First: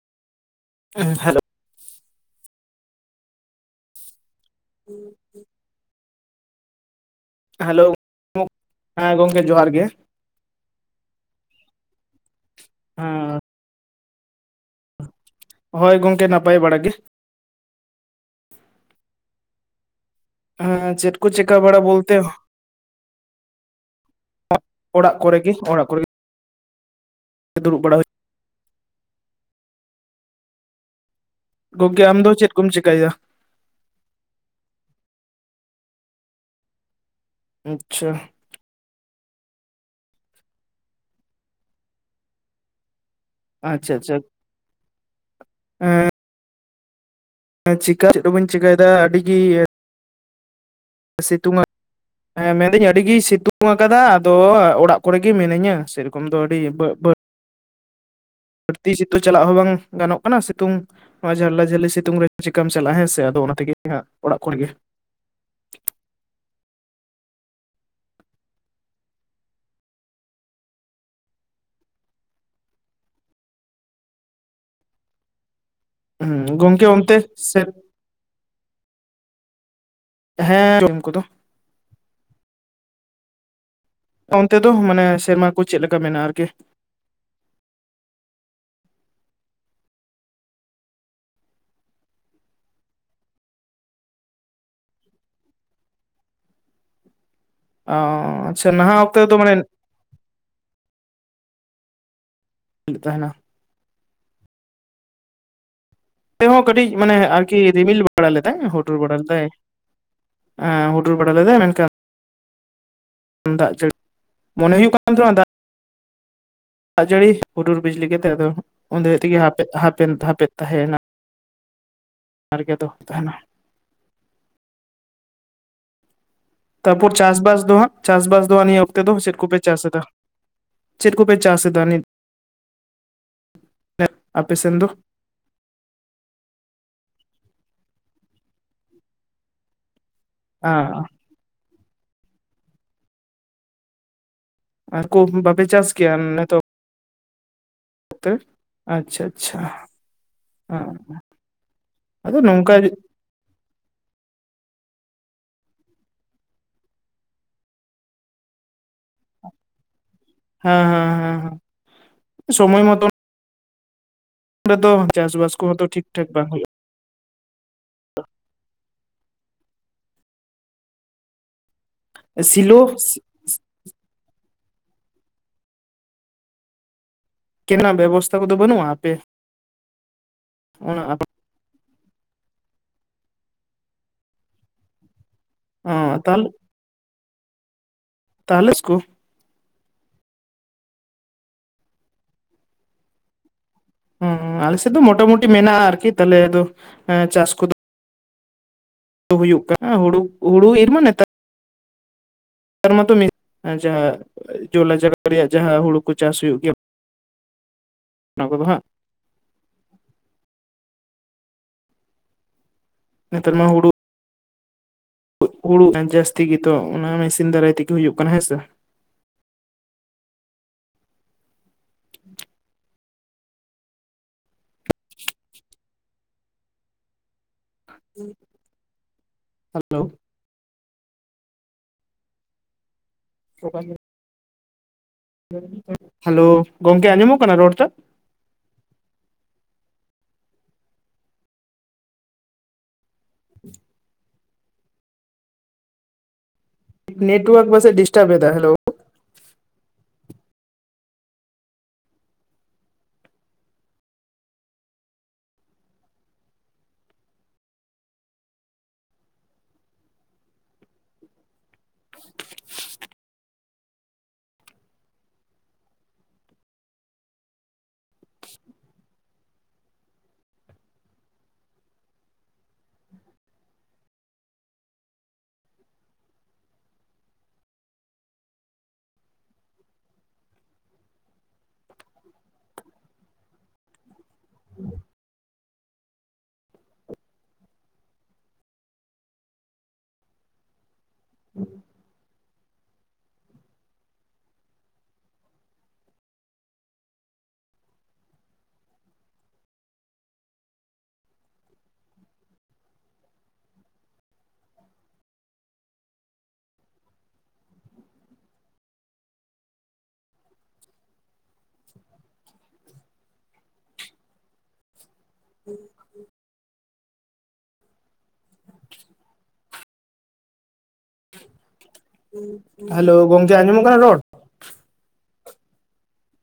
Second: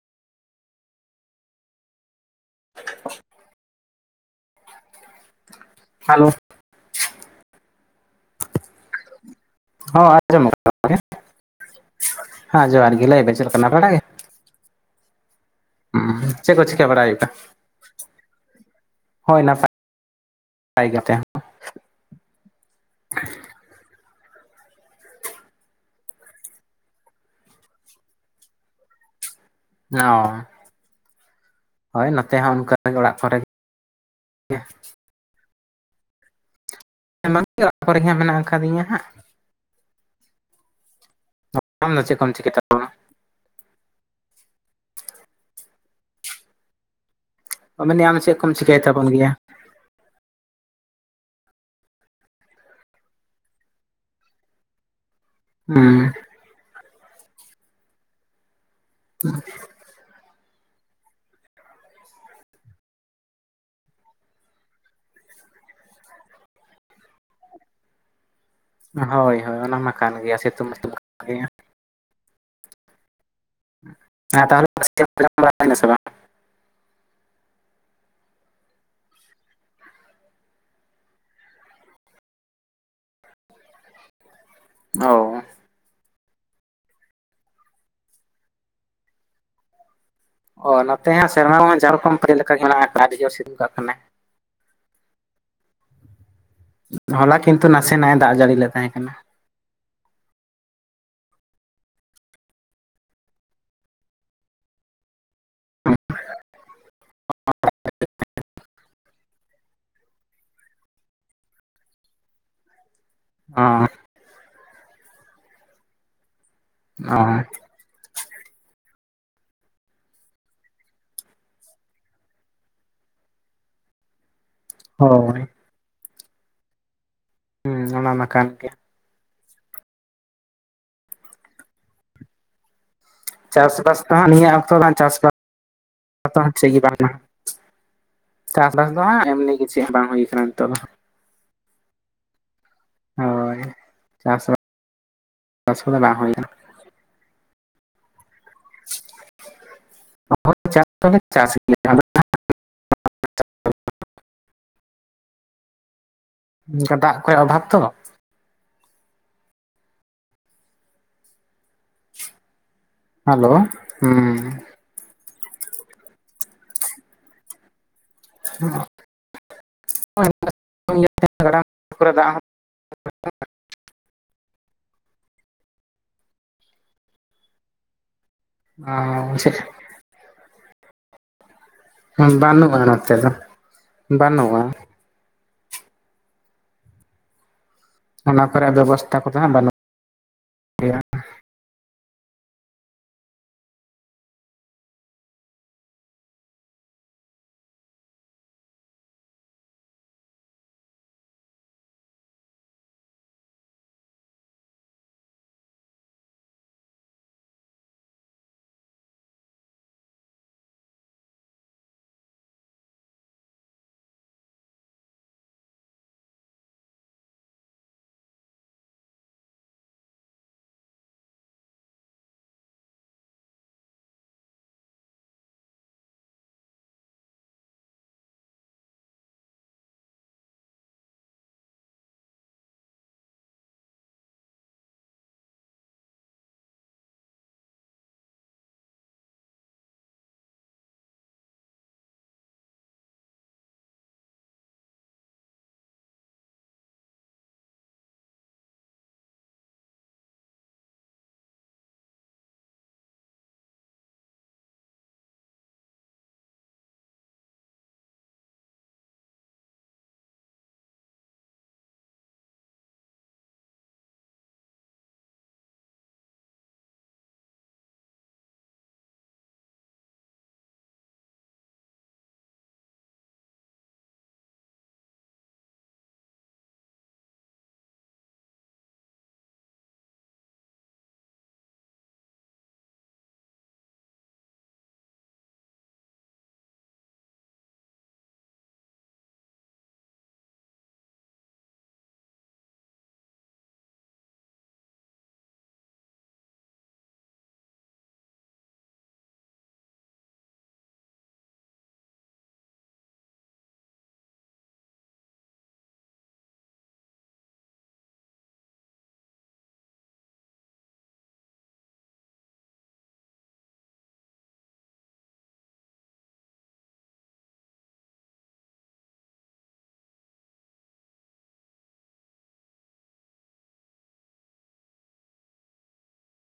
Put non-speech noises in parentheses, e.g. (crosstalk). ᱮᱸ hello (inaudible) (inaudible) hello hello ᱦᱮᱸ ᱜᱚᱝᱠᱮ ᱡᱚᱦᱟᱨ ᱜᱮ ᱦᱚᱸ ᱟᱸᱡᱚᱢ ᱠᱟᱱ ᱜᱮᱭᱟ, ᱦᱮᱸ ᱡᱚᱦᱟᱨ ᱜᱮ ᱦᱮᱸ ᱞᱟᱹᱭᱵᱮᱱ ᱪᱮᱫ ᱞᱮᱠᱟ ᱱᱟ ᱵᱟᱲᱟ ᱜᱮ? ᱦᱳᱭ ᱩᱸ ᱜᱚᱝᱠᱮ ᱪᱮᱫ ᱱᱟᱯᱟᱭ ᱠᱚ ᱵᱟᱲᱟ ᱪᱤᱠᱟ ᱜᱮ ᱵᱟᱲᱟᱭ ᱦᱩᱭᱩᱜᱼᱟ, ᱦᱳᱭ ᱱᱟᱯᱟᱭ ᱦᱩᱸ ᱦᱩᱸ ᱜᱮ ᱛᱮ ᱪᱮᱫ ᱠᱚ ᱪᱮᱠᱟ ᱵᱟᱲᱟ ᱵᱚᱞᱛᱮ ᱚᱸᱜ ᱚᱲᱟᱜ ᱠᱚᱨᱮ ᱜᱮ ᱚᱲᱟᱜ ᱠᱚᱨᱮ ᱫᱩᱲᱩᱵ ᱵᱟᱲᱟ ᱦᱩᱭ ᱚ ᱜᱚᱝᱠᱮ ᱦᱳᱭ ᱟᱢ ᱫᱚ ᱱᱚᱛᱮ ᱪᱮᱫ ᱦᱚᱸ ᱠᱚᱢ ᱚᱱᱠᱟ ᱪᱮᱠᱟᱭᱮᱫᱟ ᱚᱲᱟᱜ ᱠᱚᱨᱮ ᱜᱮ ᱵᱟᱝᱜᱮ ᱚᱲᱟᱜ ᱠᱚᱨᱮ ᱟᱪᱪᱷᱟ ᱦᱟᱸᱜ ᱢᱮᱱᱟᱜ ᱟᱠᱟᱫᱤᱧᱟ ᱦᱟᱸᱜ᱾ ᱟᱢ ᱫᱚᱢ ᱪᱮᱫ ᱠᱚᱢ ᱪᱤᱠᱟ (unintelligible) ᱟᱪᱪᱷᱟ ᱟᱪᱪᱷᱟ ᱮᱻ ᱛᱟᱵᱚᱱᱟ ᱢᱮᱱᱮ ᱪᱤᱠᱟ ᱟᱢ ᱪᱮᱫ ᱦᱚ ᱵᱟᱹᱧ ᱠᱚᱢ ᱪᱤᱠᱟᱹᱭ ᱪᱮᱤᱠᱟᱹᱭᱮᱫᱟ ᱛᱟᱵᱚᱱ ᱜᱮᱭᱟ? ᱟᱹᱰᱤᱜᱮ ᱥᱤᱛᱩᱝᱟ ᱦᱮᱸ ᱢᱮᱱᱫᱟᱹᱧ ᱟᱹᱰᱤ ᱜᱮ ᱥᱤᱛᱩᱝ ᱟᱠᱟᱫᱟ ᱟᱫᱚ ᱚᱲᱟᱜ ᱠᱚᱨᱮ ᱜᱮ ᱢᱤᱱᱟᱹᱧ-ᱟ ᱦᱩᱸ ᱥᱮᱨᱚᱠᱚᱢ ᱫᱚ ᱟᱹᱰᱤ (unintelligible) ᱫᱷᱟᱹᱲᱛᱤ (unintelligible) ᱥᱤᱛᱩ (unintelligible) ᱪᱟᱞᱟᱜ ᱦᱚᱸ ᱵᱟᱝ ᱜᱟᱱᱚᱜ ᱚᱱᱟ ᱥᱤᱛᱩᱝ ᱱᱚᱣᱟ ᱡᱷᱟᱞᱞᱟ ᱡᱷᱟᱹᱞᱤ ᱥᱤᱛᱩᱝ ᱨᱮ ᱪᱤᱠᱟᱢ ᱪᱟᱞᱟᱜ-ᱟ ᱦᱮᱸᱥᱮ ᱟᱫᱚ ᱚᱱᱟ ᱛᱮᱜᱮ ᱦᱟᱸᱜ ᱚᱲᱟᱜ ᱠᱚᱨᱮ ᱜᱮ᱾ ᱦᱳᱭ ᱦᱳᱭ ᱚᱱᱟ ᱢᱟ ᱠᱟᱱ ᱜᱮᱭᱟ ᱥᱤᱛᱩᱝ ᱠᱟᱜ (inaudible) ᱜᱮ ᱦᱮᱸ (inaudible) ᱛᱟᱦᱚᱞᱮ (inaudible) ᱵᱟᱝ ᱦᱩ ᱜᱚᱢᱠᱮ ᱜᱚᱢᱠᱮ ᱚᱱᱛᱮ ᱥᱮᱫ? ᱦᱮᱸᱻ ᱡᱚᱢ ᱠᱚᱫᱚ ᱚᱱᱛᱮ ᱫᱚ ᱢᱟᱱᱮ ᱚ ᱥᱮᱨᱢᱟ ᱠᱚ ᱪᱮᱫ ᱞᱮᱠᱟ ᱢᱮᱱᱟᱜᱼᱟ ᱟᱨᱠᱤ? ᱚ ᱱᱚᱛᱮ ᱦᱚᱸ ᱥᱮᱨᱢᱟ ᱦᱚᱸ ᱡᱟ ᱨᱚᱠᱚᱢ ᱯ (unintelligible) ᱞᱮᱠᱟ ᱜᱮ ᱢᱮᱱᱟᱜᱼᱟ ᱟᱹᱰᱤ ᱡᱳᱨ ᱥᱤᱫᱩᱠᱟᱜ ᱠᱟᱱᱟᱭ᱾ ᱦᱚᱞᱟ ᱠᱤᱱᱛᱩ ᱱᱟᱥᱮ ᱱᱟᱜᱼᱮ ᱫᱟᱜ ᱡᱟᱹᱲᱤ ᱞᱮᱫ ᱛᱟᱦᱮᱸ ᱠᱟᱱᱟ ᱛᱚ ᱢᱟᱱᱮ (unintelligible) ᱛᱟᱦᱮᱱᱟ (unintelligible) ᱱᱚᱛᱮ ᱦᱚ ᱠᱟᱹᱴᱤᱡ ᱢᱟᱱᱮ ᱟᱨᱠᱤ ᱨᱤᱢᱤᱞ ᱵᱟᱲᱟ ᱞᱮᱫᱟᱭ ᱦᱩᱰᱩᱨ ᱵᱟᱲᱟ ᱞᱮᱫᱟᱭ᱾ ᱮᱸ ᱦᱩᱰᱩᱨ ᱵᱟᱲᱟ ᱞᱮᱫᱟᱭ ᱢᱮᱱᱠᱷᱟᱱ (inaudible) ᱫᱟᱜ ᱡᱟᱹᱲᱤ (inaudible) ᱢᱚᱱᱮ ᱦᱩᱭᱩᱜ ᱠᱟᱱ ᱛᱟᱦᱮᱸᱜᱼᱟ ᱫᱟᱜ ᱫᱟᱜ ᱚ ᱡᱟᱹᱲᱤ ᱦᱩᱰᱩᱨ ᱵᱤᱡᱽᱞᱤ ᱠᱟᱛᱮᱜ ᱟᱫᱚ ᱩᱱ (unintelligible) ᱛᱮᱜᱮ ᱦᱟᱯᱮ ᱦᱟᱯᱮᱱ ᱦᱟᱯᱮᱫ ᱛᱟᱦᱮᱸ ᱮᱱᱟ᱾ ᱟᱨᱜᱮ ᱫᱚ ᱛᱟᱦᱮᱱᱟ᱾ ᱦᱚᱭ᱾ ᱛᱯᱚᱨ ᱪᱟᱥ ᱵᱟᱥ ᱦᱩᱸ ᱫᱚᱦᱟᱜ ᱚᱱᱟ ᱢᱟ ᱠᱟᱱ ᱪᱟᱥᱵᱟᱥ ᱫᱚᱦᱟ ᱜᱮ ᱱᱤᱭᱟᱹ ᱚᱠᱛᱚ ᱚᱱᱛᱮ ᱫᱚ ᱪᱮᱫ ᱠᱚᱯᱮ ᱪᱟᱥ ᱮᱫᱟ ᱪᱮᱫ ᱠᱚᱯᱮ ᱪᱟᱥ ᱮᱫᱟ ᱱᱤᱛ? ᱪᱟᱥᱵᱟᱥ ᱫᱚᱦᱟᱸ ᱱᱤᱭᱟᱹ ᱟᱯᱮ ᱚᱠᱛᱚ ᱥᱮᱱ ᱫᱚ (inaudible) ᱪᱟᱥᱵᱟᱥ ᱪᱮᱫ ᱜᱮ ᱵᱟᱝ ᱪᱟᱥ-ᱵᱟᱥ ᱫᱚ ᱦᱟᱝ ᱮᱢᱱᱤ ᱜᱮ ᱪᱮ ᱵᱟᱝ ᱦᱩᱭ ᱱᱤᱛᱟᱹᱜ ᱫᱚ ᱦᱳᱭ ᱪᱟᱥ ᱟᱨ ᱠᱚ ᱵᱟᱯᱮ ᱪᱟᱥ ᱠᱮᱭᱟ ᱱᱤᱛᱚᱜ ᱟᱪᱪᱷᱟ ᱟᱪᱪᱷᱟ ᱦᱟ ᱪᱟᱥ ᱫᱚᱞᱮ ᱪᱟᱥ ᱜᱮᱭᱟ ᱟᱫᱚ ᱱᱚᱝᱠᱟ ᱚᱱᱠᱟ ᱫᱟᱜ ᱠᱚᱭ ᱚᱵᱷᱟᱵ ᱛᱚ ᱦᱮᱸ ᱦᱮᱸ ᱦᱮᱸ ᱦᱮᱸ ᱥᱚᱢᱚᱭ ᱢᱚᱛᱚᱱ ᱦᱮᱞᱳ, ᱦᱩᱸ᱾ ᱟᱫᱚ ᱪᱟᱥᱼᱵᱟᱥ ᱠᱚᱦᱚ ᱛᱚ ᱴᱷᱤᱠ ᱴᱷᱟᱠ ᱵᱟᱝ ᱦᱩᱭᱩᱜᱼᱟ᱾ (unintelligible) ᱠᱚᱨᱮ ᱫᱟᱜ ᱦᱚᱸ ᱥᱤᱞᱳ ᱠᱮᱱᱟ ᱵᱮᱵᱚᱥᱛᱷᱟ ᱠᱚᱫᱚ ᱵᱟᱹᱱᱩᱜ-ᱟ, ᱟᱯᱮ ᱚᱱᱟ ᱟᱯ ᱵᱟᱹᱱᱩᱜ-ᱟ ᱱᱚᱛᱮ ᱫᱚ, ᱵᱟᱹᱱᱩᱜᱼᱟ᱾ ᱚ ᱛᱟᱦᱚᱞᱮ ᱚᱱᱟ ᱠᱚᱨᱮ ᱛᱟᱦᱚᱞᱮ ᱠᱚ ᱵᱮᱵᱚᱥᱛᱟ ᱠᱚᱫᱚ ᱦᱟᱸᱜ ᱵᱟᱹᱱᱩᱜ᱾ ᱜᱮᱭᱟ ᱦᱩᱸ ᱟᱞᱮ ᱥᱮᱫ ᱫᱚ ᱢᱚᱴᱟᱼᱢᱩᱴᱤ ᱢᱮᱱᱟᱜᱼᱟ ᱟᱨᱠᱤ ᱛᱟᱦᱚᱞᱮ ᱟᱫᱚ ᱪᱟᱥ ᱠᱚᱫᱚ ᱦᱩᱭᱩᱜ ᱠᱟᱱᱟ ᱦᱩᱲᱩ ᱦᱩᱲᱩ ᱤᱨ ᱢᱟ ᱱᱮᱛᱟ ᱟᱨ ᱢᱟᱛᱚ (inaudible) ᱡᱟᱦᱟᱸ ᱡᱚᱞᱟ ᱡᱟᱭᱜᱟ ᱨᱮᱭᱟᱜ ᱡᱟᱦᱟᱸ ᱦᱩᱲᱩ ᱠᱚ ᱪᱟᱥ ᱦᱩᱭᱩᱜ ᱜᱮᱭᱟ ᱚᱱᱟ ᱠᱚᱫᱚ ᱦᱟᱸᱜ ᱱᱮᱛᱟᱨ ᱢᱟ ᱦᱩᱲᱩ ᱩᱜᱽ ᱦᱩᱲᱩ ᱮᱸ ᱡᱟᱹᱥᱛᱤ ᱜᱮᱛᱚ ᱚᱱᱟ ᱢᱮᱥᱤᱱ ᱫᱟᱨᱟᱭ ᱛᱮᱜᱮ ᱦᱩᱭᱩᱜ ᱠᱟᱱᱟ ᱦᱮᱸᱥᱮ? (inaudible) ᱦᱮᱞᱳ᱾ (unintelligible) (inaudible) ᱦᱮᱞᱳ ᱜᱚᱝᱠᱮ ᱟᱸᱡᱚᱢᱚᱜ ᱠᱟᱱᱟ ᱨᱚᱲ ᱴᱟᱜ? (inaudible) ᱱᱮᱴᱣᱟᱨᱠ ᱯᱟᱥᱮ ᱰᱤᱥᱴᱟᱵᱽ ᱮᱫᱟ, ᱦᱮᱞᱳ᱾ (inaudible) ᱦᱮᱞᱳ ᱜᱚᱝᱠᱮ ᱟᱸᱡᱚᱢ ᱠᱟᱱᱟ ᱨᱚᱲ?